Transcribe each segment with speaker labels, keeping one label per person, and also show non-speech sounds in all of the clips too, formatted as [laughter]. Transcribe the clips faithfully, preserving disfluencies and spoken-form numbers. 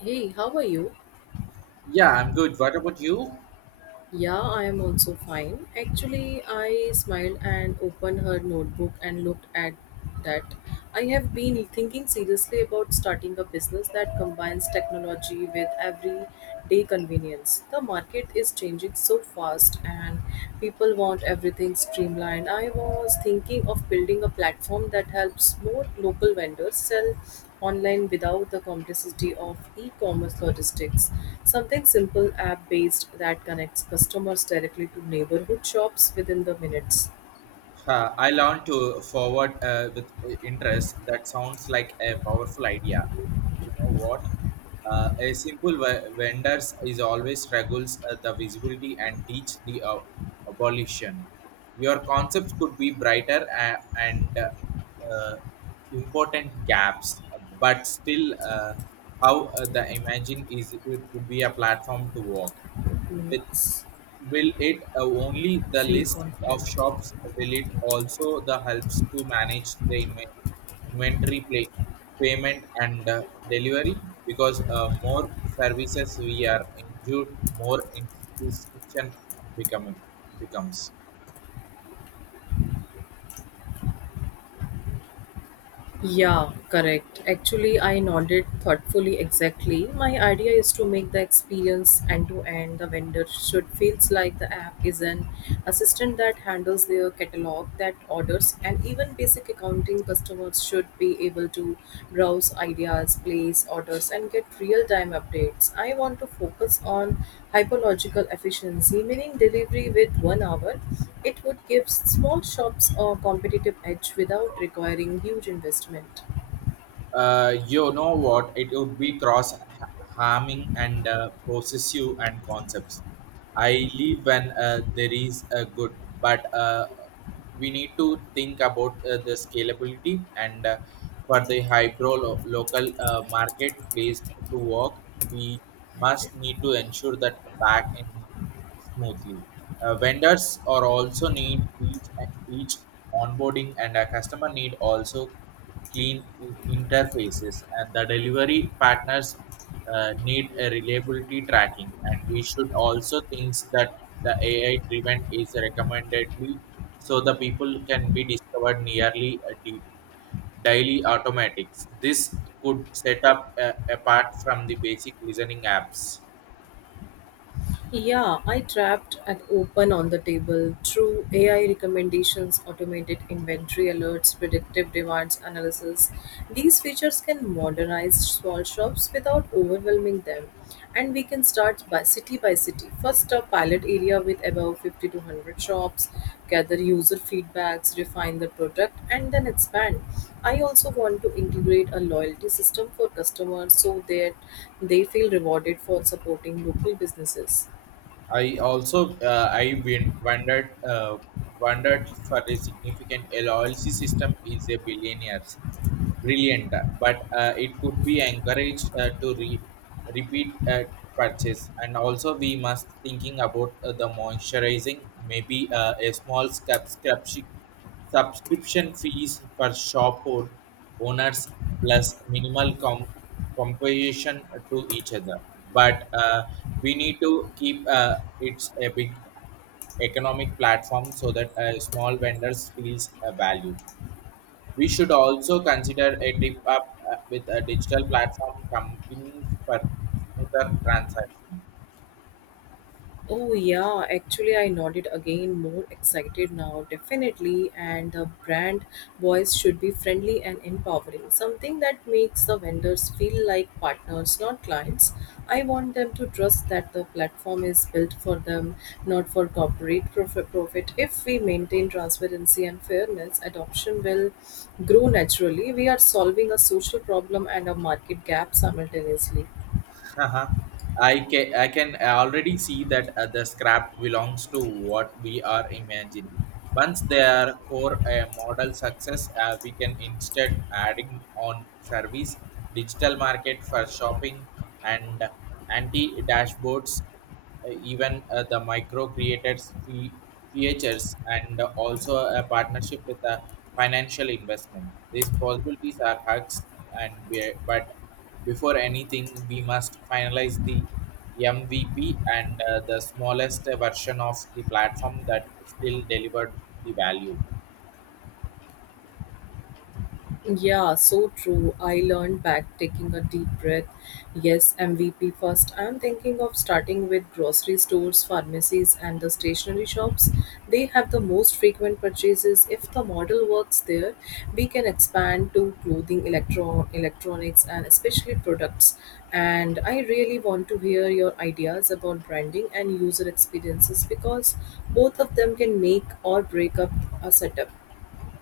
Speaker 1: Hey, how are you?
Speaker 2: Yeah, I'm good. What about you?
Speaker 1: Yeah, I am also fine. Actually, I smiled and opened her notebook and looked at that. I have been thinking seriously about starting a business that combines technology with everyday convenience. The market is changing so fast, and people want everything streamlined. I was thinking of building a platform that helps more local vendors sell online without the complexity of e commerce logistics. Something simple, app based, that connects customers directly to neighborhood shops within the minutes.
Speaker 2: Uh, I learned to forward uh, with uh, interest. That sounds like a powerful idea. You know what? Uh, a simple v- vendors is always struggles uh, the visibility and teach the uh, abolition. Your concepts could be brighter uh, and uh, uh, important gaps, but still, uh, how uh, the imagine is it would be a platform to work
Speaker 1: It
Speaker 2: with.
Speaker 1: makes
Speaker 2: Will it uh, only the
Speaker 1: feel
Speaker 2: list of
Speaker 1: confident.
Speaker 2: shops? Will it also the helps to manage the inven- inventory play, payment and uh, delivery? Because uh, more services we are injured, more inscription becoming becomes.
Speaker 1: Yeah, correct. Actually, I nodded thoughtfully exactly. My idea is to make the experience end to end. The vendor should feels like the app is an assistant that handles their catalog, that orders, and even basic accounting customers should be able to browse ideas, place orders, and get real-time updates. I want to focus on hyperlogical efficiency, meaning delivery with one hour it would give small shops a competitive edge without requiring huge investment.
Speaker 2: Uh, you know what? It would be cross harming and uh, possessive and concepts. I leave when uh, there is a good, but uh, we need to think about uh, the scalability and uh, for the hybrid lo- local uh, marketplace to work. We must need to ensure that back in smoothly. Uh, vendors are also need each each onboarding and a customer need also clean in- interfaces and the delivery partners uh, need a reliability tracking, and we should also think that the A I driven is recommendedly so the people can be discovered nearly a deep daily automatics. This could set up uh, apart from the basic listening apps.
Speaker 1: Yeah, I trapped at open on the table through A I recommendations, automated inventory alerts, predictive demands analysis. These features can modernize small shops without overwhelming them. And we can start by city by city. First, a pilot area with about fifty to one hundred shops, gather user feedbacks, refine the product, and then expand. I also want to integrate a loyalty system for customers so that they feel rewarded for supporting local businesses.
Speaker 2: I also uh, I win- wondered uh, wondered for a significant L L C system is a billionaires brilliant, but uh, it could be encouraged uh, to re- repeat uh, purchase. And also, we must thinking about uh, the moisturizing, maybe uh, a small subscription subscription fees for shop or owners plus minimal com- compensation to each other. But uh, we need to keep uh, it's a big economic platform so that uh, small vendors feels a value. We should also consider a tip up uh, with a digital platform companies for smoother transaction.
Speaker 1: Oh, yeah, actually, I nodded again, more excited now, definitely. And the brand voice should be friendly and empowering, something that makes the vendors feel like partners, not clients. I want them to trust that the platform is built for them, not for corporate prof- profit. If we maintain transparency and fairness, adoption will grow naturally. We are solving a social problem and a market gap simultaneously.
Speaker 2: [laughs] Haha. I can I can already see that uh, the scrap belongs to what we are imagining. Once they are core a model success, uh, we can instead adding on service, digital market for shopping, and anti dashboards uh, even uh, the micro creators fee- features and also a partnership with a financial investment. These possibilities are hugs and we, but before anything we must finalize the mvp and uh, the smallest version of the platform that still delivered the value.
Speaker 1: Yeah, so true. I learned back taking a deep breath. Yes, M V P first. I'm thinking of starting with grocery stores, pharmacies, and the stationery shops. They have the most frequent purchases. If the model works there, we can expand to clothing, electro- electronics, and especially products. And I really want to hear your ideas about branding and user experiences because both of them can make or break up a setup.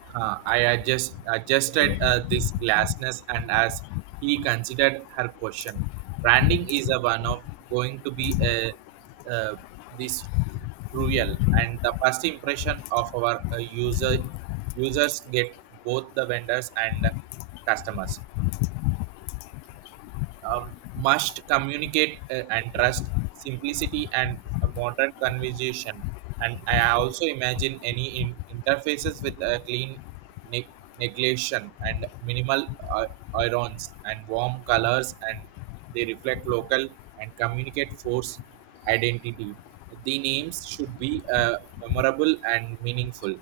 Speaker 2: Huh, I adjust, adjusted uh, this glassness, and as he considered her question, branding is a one of going to be a, uh, this cruel, and the first impression of our uh, user users get both the vendors and customers um, must communicate uh, and trust simplicity and a modern conversation. And I also imagine any in- interfaces with a clean ne- neglection and minimal uh, irons and warm colors and they reflect local and communicate force identity. The names should be uh, memorable and meaningful,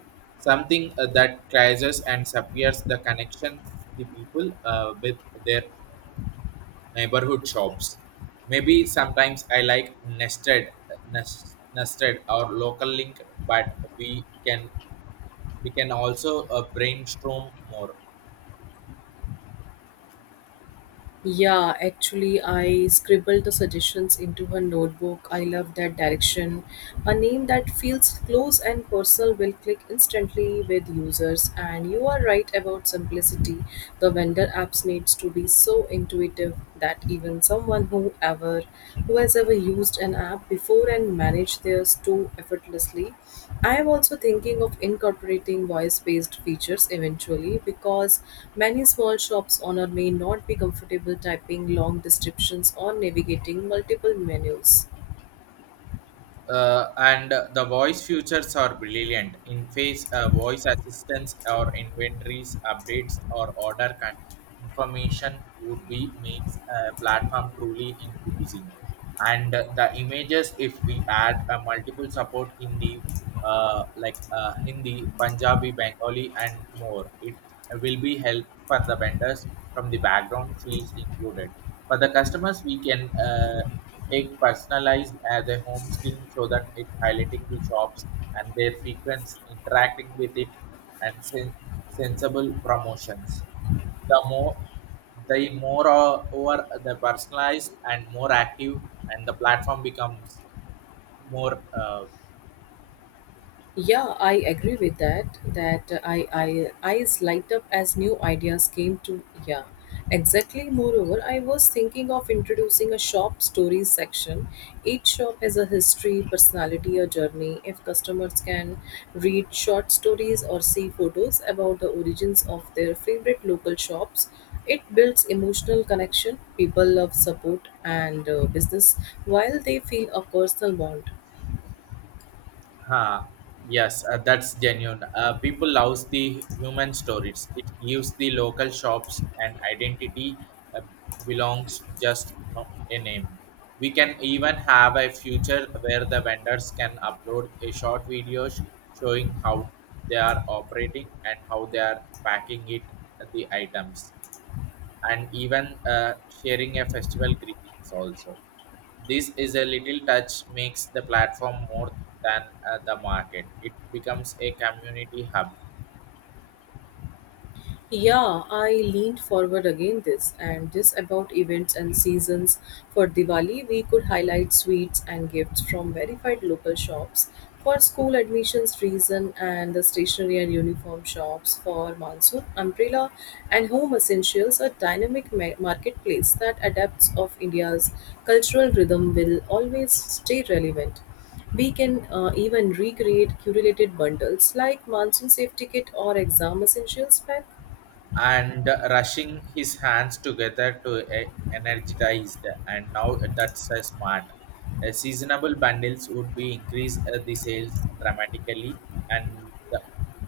Speaker 2: something uh, that treasures and suppliers the connections the people uh, with their neighborhood shops. Maybe sometimes I like nested, nes- nested or local link, but we can we can also uh, brainstorm more.
Speaker 1: Yeah, actually, I scribbled the suggestions into her notebook. I love that direction. A name that feels close and personal will click instantly with users. And you are right about simplicity. The vendor apps needs to be so intuitive that even someone who ever who has ever used an app before and managed theirs too effortlessly. I am also thinking of incorporating voice-based features eventually because many small shops owner may not be comfortable typing long descriptions or navigating multiple menus.
Speaker 2: Uh, and the voice features are brilliant. In face uh, voice assistance or inventories updates or order con- information would be makes a platform truly inclusive. And uh, the images, if we add uh, multiple support in the uh, like uh, Hindi, Punjabi, Bengali, and more, it will be help for the vendors from the background fields included. For the customers, we can. Uh, Take personalized as a home screen so that it highlighting the shops and their frequency interacting with it and sen- sensible promotions. The more the more uh, over the personalized and more active and the platform becomes more uh,
Speaker 1: Yeah, I agree with that. That uh, I I eyes light up as new ideas came to yeah. Exactly. Moreover, I was thinking of introducing a shop stories section. Each shop has a history, personality, or journey. If customers can read short stories or see photos about the origins of their favorite local shops, it builds emotional connection. People love support and uh, business while they feel a personal bond.
Speaker 2: Huh. Yes, uh, that's genuine. Uh, people love the human stories. It gives the local shops an identity uh, belongs just not a name. We can even have a future where the vendors can upload a short videos showing how they are operating and how they are packing it the items and even uh, sharing a festival greetings also. This is a little touch makes the platform more than uh, the market. It becomes a community hub
Speaker 1: Yeah, I leaned forward again this and this about events and seasons. For Diwali, we could highlight sweets and gifts from verified local shops. For school admissions reason and the stationery and uniform shops for monsoon, umbrella and home essentials, a dynamic ma- marketplace that adapts of India's cultural rhythm will always stay relevant. We can uh, even recreate curated bundles like monsoon safety kit or exam essentials pack.
Speaker 2: and rushing his hands together to e- energize the and now that's a smart. Uh, seasonable bundles would be increase uh, the sales dramatically and the,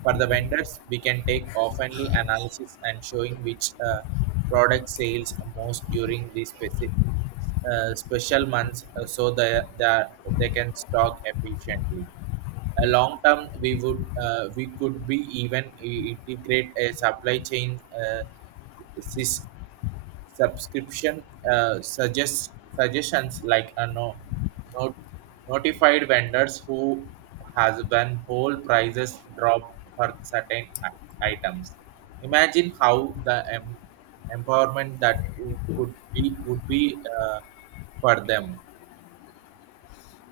Speaker 2: for the vendors we can take oftenly analysis and showing which uh, product sales most during the specific uh, special months uh, so they they, they can stock efficiently a long term we would uh, we could be even i- integrate a supply chain uh, sys- subscription uh, suggest suggestions like a no, not notified vendors who has when whole prices drop for certain i- items. Imagine how the em- empowerment that w- could be would be uh, for them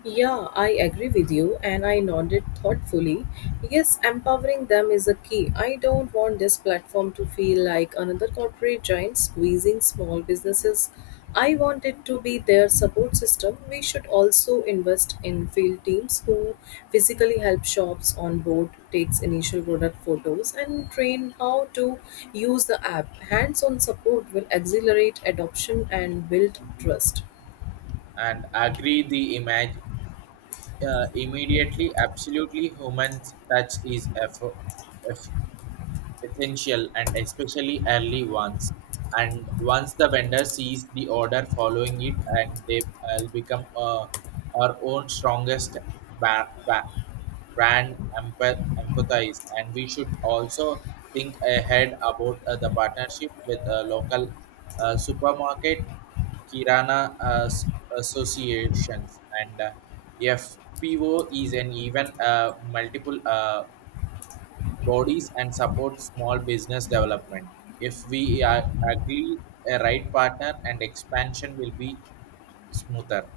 Speaker 1: Yeah, I agree with you, and I nodded thoughtfully. Yes, empowering them is a key. I don't want this platform to feel like another corporate giant squeezing small businesses. I want it to be their support system. We should also invest in field teams who physically help shops on board, takes initial product photos, and train how to use the app. Hands-on support will accelerate adoption and build trust.
Speaker 2: and agree the image uh, immediately absolutely human touch is eff- eff- essential and especially early ones. And once the vendor sees the order following it, and they will become uh, our own strongest ba- ba- brand empath- empathize. And we should also think ahead about uh, the partnership with a local uh, supermarket, Kirana uh, s- associations, and uh, F P O is an even uh, multiple. Uh, bodies and support small business development. If we are agree a right partner and expansion will be smoother.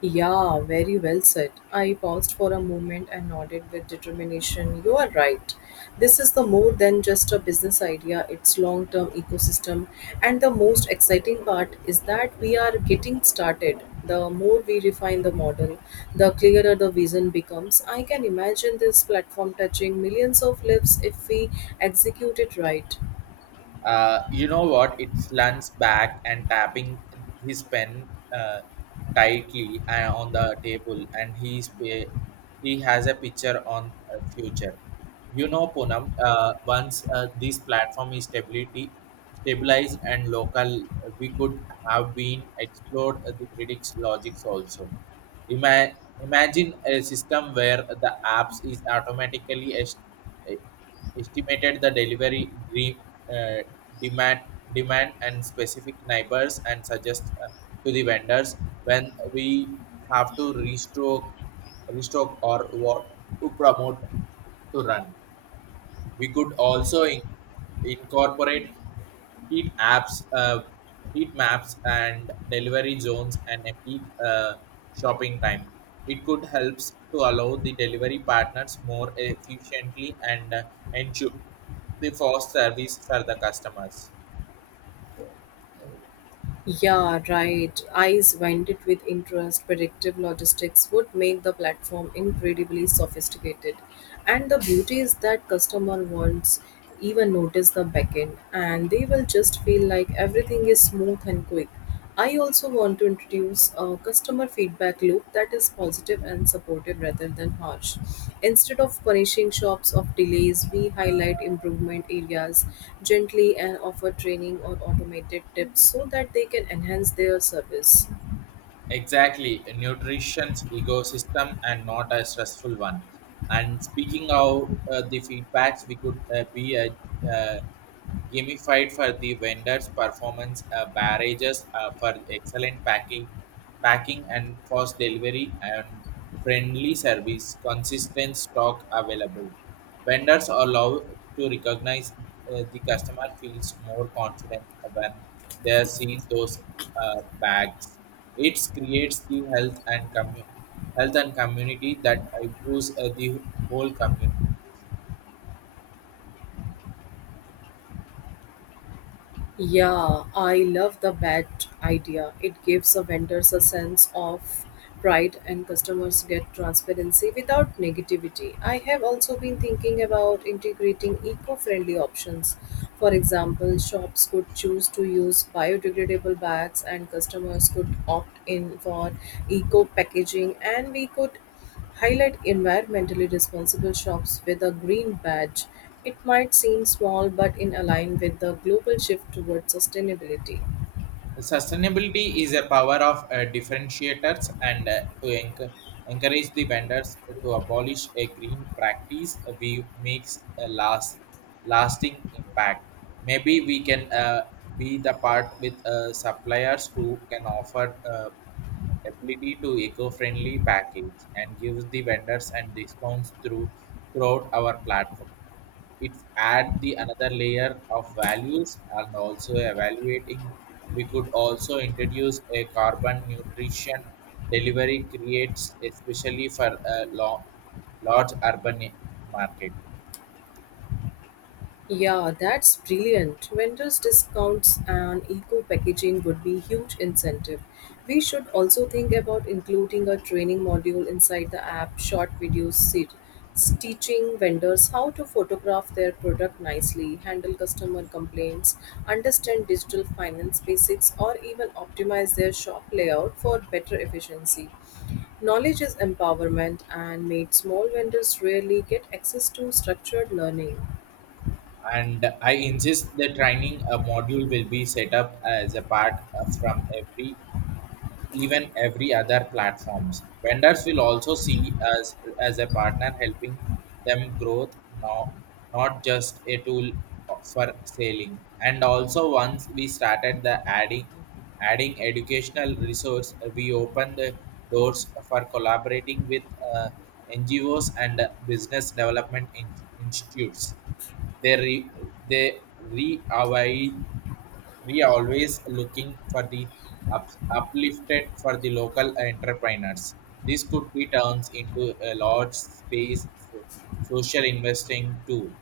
Speaker 1: Yeah, very well said. I paused for a moment and nodded with determination. You are right. This is the more than just a business idea, it's long term ecosystem. And the most exciting part is that we are getting started. The more we refine the model, the clearer the vision becomes. I can imagine this platform touching millions of lives if we execute it right.
Speaker 2: uh, You know what it slants back and tapping his pen uh, tightly uh, on the table and he's pa- he has a picture on uh, future, you know Poonam. Uh, once uh, this platform is stability stabilized and local uh, we could have been explored uh, the predicts logics also. Ima- Imagine a system where the apps is automatically est- estimated the delivery de- uh, demand demand and specific neighbors and suggest uh, to the vendors when we have to restock restock or what to promote to run we could also in- incorporate heat apps, uh, heat maps, and delivery zones and a peak uh, shopping time. It could helps to allow the delivery partners more efficiently and uh, ensure the fast service for the customers.
Speaker 1: Yeah, right. Eyes winded with interest, predictive logistics would make the platform incredibly sophisticated. And the beauty is that customer won't even notice the backend and they will just feel like everything is smooth and quick. I also want to introduce a customer feedback loop that is positive and supportive rather than harsh. Instead of punishing shops of delays, we highlight improvement areas gently and offer training or automated tips so that they can enhance their service.
Speaker 2: Exactly, a nutrition's ecosystem and not a stressful one. And speaking of uh, the feedbacks, we could uh, be a uh, gamified for the vendors' performance, uh, barrages uh, for excellent packing, packing and fast delivery and friendly service, consistent stock available. Vendors are allowed to recognize uh, the customer feels more confident when they see those uh, bags. It creates the health and commu- health and community that improves uh, the whole community.
Speaker 1: Yeah, I love the badge idea. It gives the vendors a sense of pride and customers get transparency without negativity. I have also been thinking about integrating eco-friendly options. For example, shops could choose to use biodegradable bags and customers could opt in for eco packaging and we could highlight environmentally responsible shops with a green badge. It might seem small, but in align with the global shift towards sustainability.
Speaker 2: Sustainability is a power of uh, differentiators and uh, to enc- encourage the vendors to abolish a green practice uh, we makes a last lasting impact. Maybe we can uh, be the part with uh, suppliers who can offer uh, ability to eco-friendly package and gives the vendors and discounts through throughout our platform. It add the another layer of values and also evaluating we could also introduce a carbon nutrition delivery creates especially for a lo- large urban market.
Speaker 1: Yeah, that's brilliant. Vendors' discounts and eco packaging would be huge incentive. We should also think about including a training module inside the app, short videos se- teaching vendors how to photograph their product nicely, handle customer complaints, understand digital finance basics, or even optimize their shop layout for better efficiency. Knowledge is empowerment, and made small vendors rarely get access to structured learning.
Speaker 2: And I insist the training uh, module will be set up as a part uh, from every even every other platforms. Vendors will also see us as a partner helping them growth, no, not just a tool for selling. And also once we started the adding adding educational resource, we opened the doors for collaborating with uh, N G Os and business development in- institutes. They re, they re We are always looking for the up, uplifted for the local entrepreneurs. This could be turns into a large space for social investing too.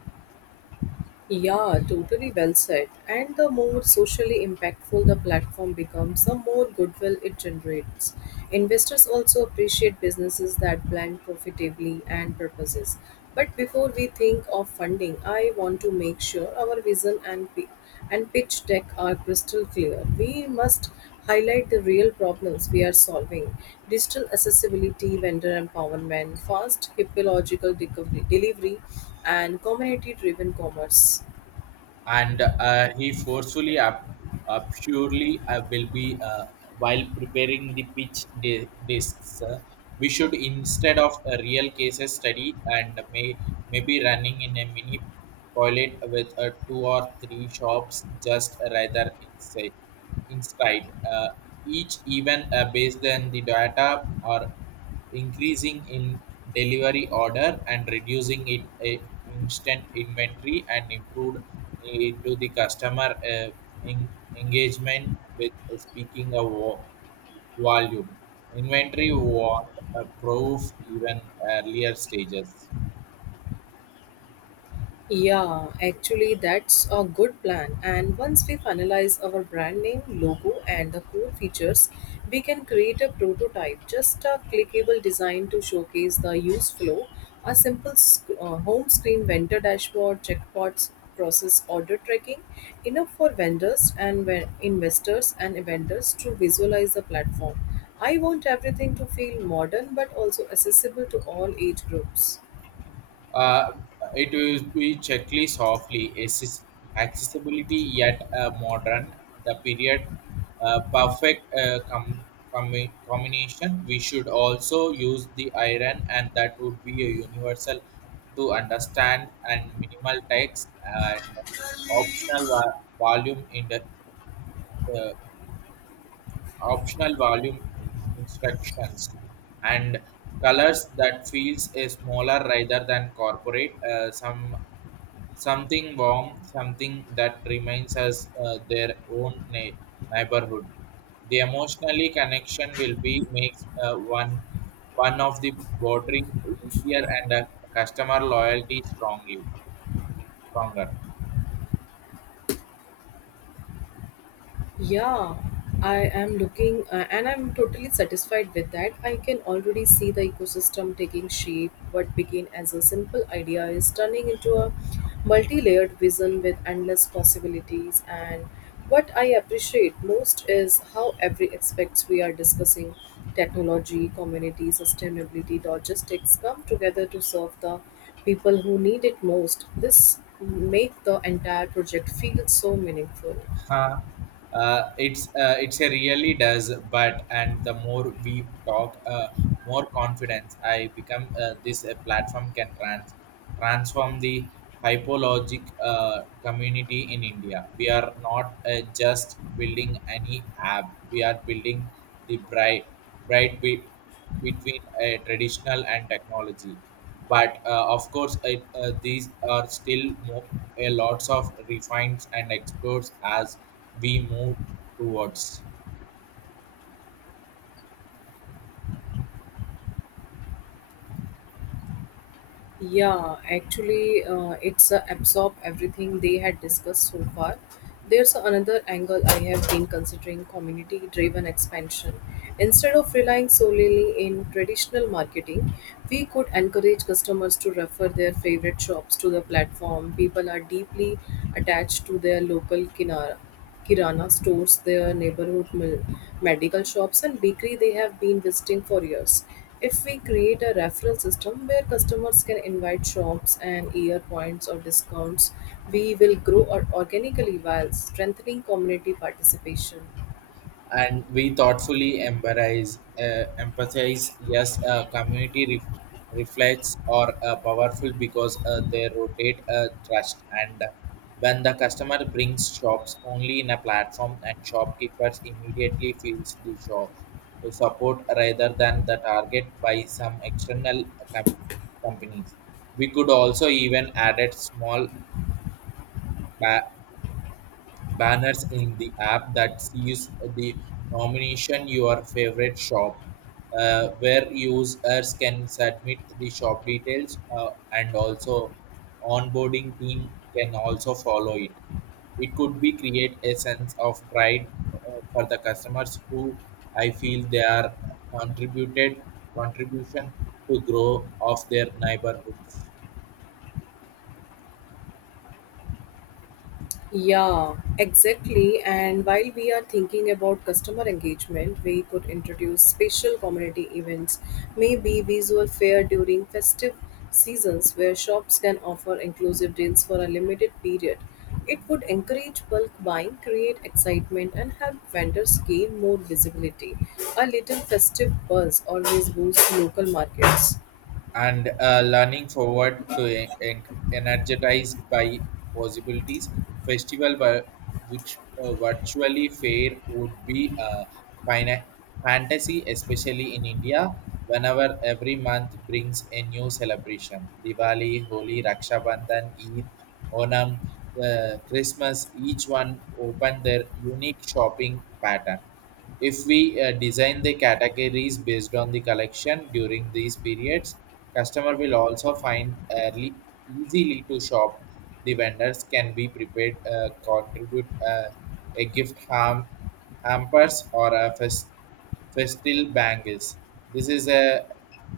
Speaker 1: Yeah, totally well said. And the more socially impactful the platform becomes, the more goodwill it generates. Investors also appreciate businesses that blend profitably and purposes. But before we think of funding, I want to make sure our vision and pi- and pitch deck are crystal clear. We must highlight the real problems we are solving: digital accessibility, vendor empowerment, fast hypological delivery, and community driven commerce.
Speaker 2: And uh, he forcefully up, uh, purely uh, will be uh, while preparing the pitch di- discs. Uh, we should instead of a real cases study and may maybe running in a mini toilet with uh, two or three shops just rather inside inside uh, each even uh, based on the data or increasing in delivery order and reducing it eh, instant inventory and improved eh, to the customer eh, en- engagement with eh, speaking of wo- volume inventory want a proof even earlier stages.
Speaker 1: Yeah, actually, that's a good plan. And once we finalize our brand name, logo, and the core features, we can create a prototype, just a clickable design to showcase the use flow, a simple sc- uh, home screen vendor dashboard, checkpots, process order tracking, enough for vendors and ve- investors and vendors to visualize the platform. I want everything to feel modern but also accessible to all age groups.
Speaker 2: Uh, it will be checklist softly, Assis- accessibility yet uh, modern, the period uh, perfect uh, com- com- combination. We should also use the iron, and that would be a universal to understand and minimal text and optional va- volume in the uh, optional volume instructions and colors that feels a smaller rather than corporate uh, some something warm, something that reminds us uh, their own na- neighborhood. The emotionally connection will be makes uh, one one of the watering easier and uh, customer loyalty strongly stronger.
Speaker 1: Yeah, I am looking uh, and I'm totally satisfied with that. I can already see the ecosystem taking shape. What began as a simple idea is turning into a multi layered vision with endless possibilities. And what I appreciate most is how every aspects we are discussing technology, community, sustainability, logistics come together to serve the people who need it most. This make the entire project feel so meaningful.
Speaker 2: Huh. Uh, it's uh, it's a really does, but and the more we talk, uh, more confidence I become. Uh, this uh, platform can trans transform the hypologic uh, community in India. We are not uh, just building any app; we are building the bright bright bit between a traditional and technology. But uh, of course it, uh, these are still mo- a lots of refines and explores as we move towards.
Speaker 1: Yeah, actually, uh, it's uh, absorb everything they had discussed so far. There's another angle I have been considering community driven expansion. Instead of relying solely in traditional marketing, we could encourage customers to refer their favorite shops to the platform. People are deeply attached to their local kinara kirana stores, their neighborhood mil- medical shops, and bakery they have been visiting for years. If we create a referral system where customers can invite shops and year points or discounts, we will grow or- organically while strengthening community participation.
Speaker 2: And we thoughtfully emphasize uh, empathize. Yes, uh, community ref reflects are uh, powerful because uh, they rotate uh, trust. And when the customer brings shops only in a platform, and shopkeepers immediately feels the shop support rather than the target by some external com- companies. We could also even add a small ba- banners in the app that sees the nomination your favorite shop, uh, where users can submit the shop details, uh, and also onboarding team can also follow it. It could be create a sense of pride uh, for the customers who I feel they are contributed contribution to grow of their neighborhoods,
Speaker 1: Yeah, exactly. And while we are thinking about customer engagement, we could introduce special community events, maybe visual fair during festive seasons where shops can offer inclusive deals for a limited period. It would encourage bulk buying, create excitement, and help vendors gain more visibility. A little festive buzz always boosts local markets.
Speaker 2: and uh, learning forward to en- en- energized by possibilities. Festival were, which uh, virtually fair would be a fina- fantasy, especially in India, whenever every month brings a new celebration. Diwali, Holi, Raksha Bandhan, Eid, Onam, uh, Christmas, each one open their unique shopping pattern. If we uh, design the categories based on the collection during these periods, customer will also find early easily to shop. The vendors can be prepared, uh, contribute, uh, a gift ham, hampers or a fest, festal bangles. This is a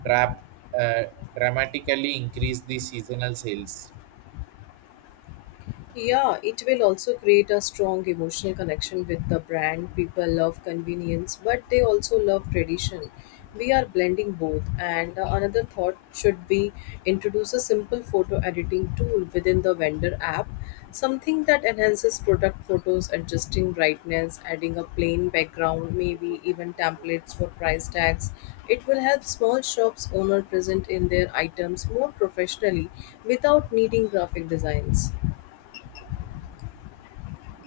Speaker 2: drap, uh, dramatically increase the seasonal sales.
Speaker 1: Yeah, it will also create a strong emotional connection with the brand. People love convenience, but they also love tradition. We are blending both, and uh, another thought should be introduce a simple photo editing tool within the vendor app, something that enhances product photos, adjusting brightness, adding a plain background, maybe even templates for price tags. It will help small shops owner present in their items more professionally without needing graphic designs.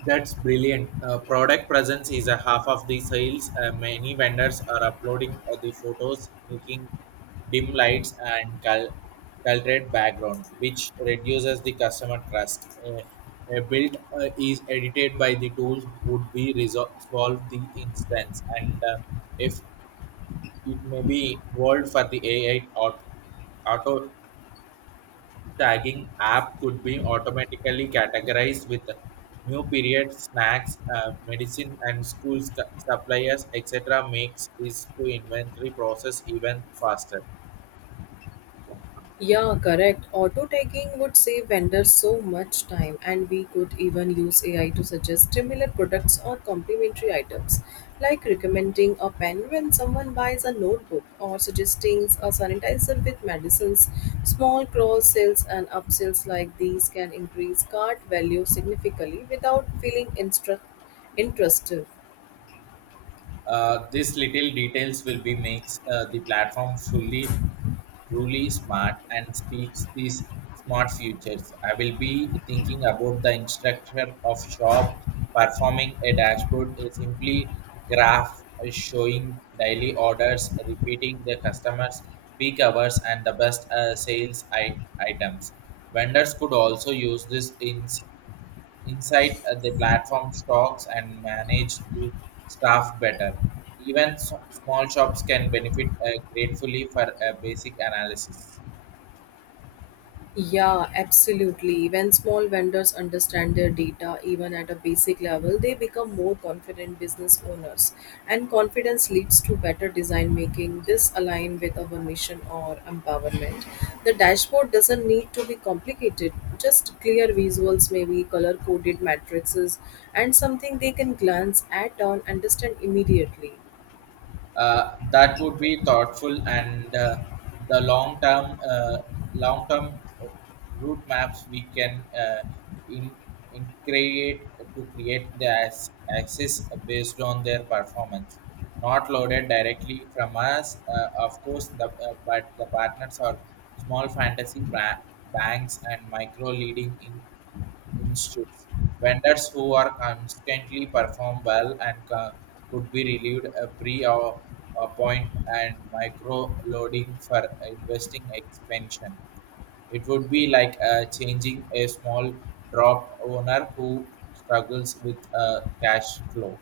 Speaker 2: That's brilliant. Uh, product presence is a half of the sales. Uh, many vendors are uploading uh, the photos, making dim lights and cal- colored background, which reduces the customer trust. Uh, a build, uh, is edited by the tool would be resolve solve the instance, and uh, if it may be involved for the A I aut- auto auto tagging app could be automatically categorized with new period snacks, uh, medicine and school sc- suppliers, etc, makes is to inventory process even faster.
Speaker 1: Yeah, correct. Auto tagging would save vendors so much time, and we could even use A I to suggest similar products or complementary items, like recommending a pen when someone buys a notebook or suggesting a sanitizer with medicines. Small cross sales and upsells like these can increase cart value significantly without feeling instru- intrusive.
Speaker 2: Uh, these little details will be makes uh, the platform fully truly smart and speaks these smart futures. I will be thinking about the instructor of shop performing a dashboard is simply graph showing daily orders, repeating the customers' peak hours and the best uh, sales I- items. Vendors could also use this in inside uh, the platform stocks and manage the staff better. Even so, small shops can benefit uh, gratefully for a basic analysis.
Speaker 1: Yeah, absolutely. When small vendors understand their data, even at a basic level, they become more confident business owners. And confidence leads to better design making. This align with our mission or empowerment. The dashboard doesn't need to be complicated. Just clear visuals, maybe color coded matrices, and something they can glance at and understand immediately.
Speaker 2: Uh, that would be thoughtful, and uh, the long term uh, long term route maps we can, uh, in, in create to create the ac- access based on their performance, not loaded directly from us. Uh, of course the uh, but the partners are small fantasy bra- banks and micro leading in institutes. Vendors who are constantly perform well and co- could be relieved a pre or a point and micro loading for investing expansion. It would be like uh, changing a small drop owner who struggles with uh, cash flow.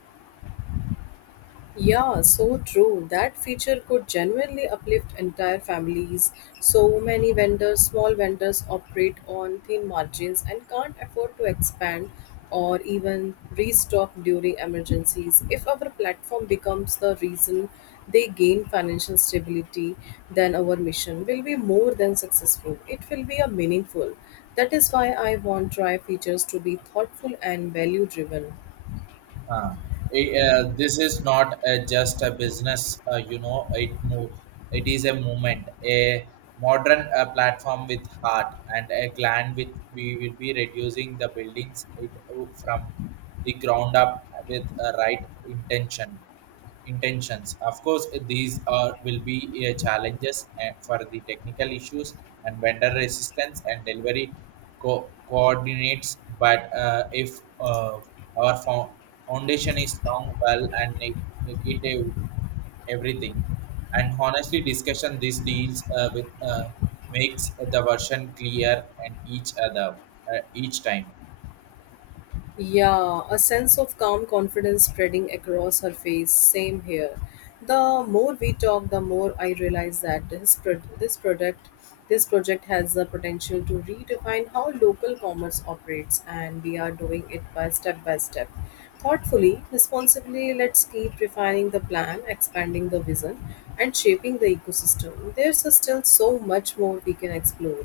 Speaker 1: Yeah, so true. That feature could genuinely uplift entire families. So many vendors, small vendors, operate on thin margins and can't afford to expand or even restock during emergencies. If our platform becomes the reason they gain financial stability, then our mission will be more than successful. It will be a meaningful. That is why I want try features to be thoughtful and value driven.
Speaker 2: Uh, it, uh, this is not uh, just a business, uh, you know, it move, it is a movement, a modern uh, platform with heart and a gland with we will be reducing the buildings it, uh, from the ground up with a right intention intentions. Of course, these are will be uh, challenges uh, for the technical issues and vendor resistance and delivery co- coordinates. But uh, if uh, our fo- foundation is strong, well, and ne- negative everything, and honestly discussion these deals uh, with uh, makes the version clear and each other uh, each time.
Speaker 1: Yeah, a sense of calm confidence spreading across her face. Same here. The more we talk, the more I realize that this pro- this product, this project has the potential to redefine how local commerce operates, and we are doing it by step by step, thoughtfully, responsibly. Let's keep refining the plan, expanding the vision, and shaping the ecosystem. There's still so much more we can explore.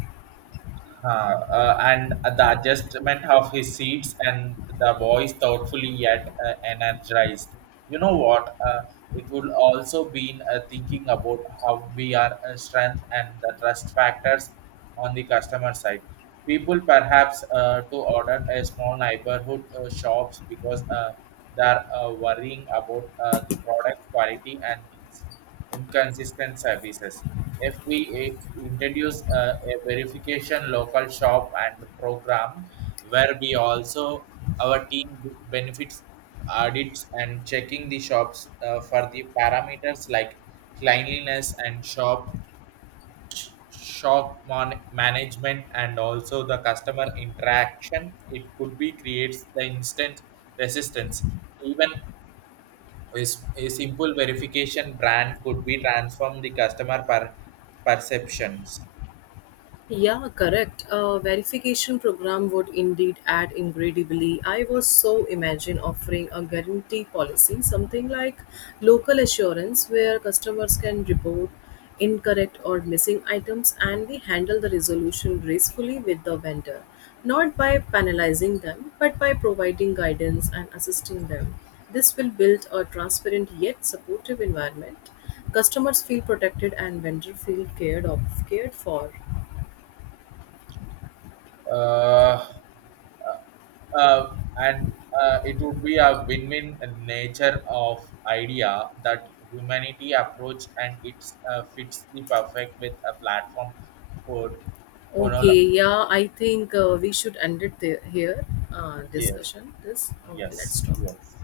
Speaker 2: Huh, uh, and the adjustment of his seats and the voice thoughtfully yet uh, energized. You know what? Uh, it would also been uh, thinking about how we are uh, strength and the trust factors on the customer side. People perhaps uh, to order a small neighborhood uh, shops because uh, they are uh, worrying about uh, the product quality and ins- inconsistent services. If we i- introduce a, a verification local shop and program where we also our team b- benefits audits and checking the shops uh, for the parameters like cleanliness and shop shop mon- management and also the customer interaction, it could be creates the instant resistance. Even a, s- a simple verification brand could be transform the customer per, perceptions.
Speaker 1: Yeah, correct. A verification program would indeed add incredibly. I was so imagine offering a guarantee policy, something like local assurance, where customers can report incorrect or missing items and we handle the resolution gracefully with the vendor, not by penalizing them, but by providing guidance and assisting them. This will build a transparent yet supportive environment. Customers feel protected and vendor feel cared of cared for.
Speaker 2: Uh, uh, and uh, it would be a win-win nature of idea that humanity approach, and it uh, fits the perfect with a platform for, for all.
Speaker 1: Okay, yeah, I think uh, we should end it there, here. Uh,
Speaker 2: Yes,
Speaker 1: discussion this. Okay, let's
Speaker 2: yes,
Speaker 1: stop.
Speaker 2: yes.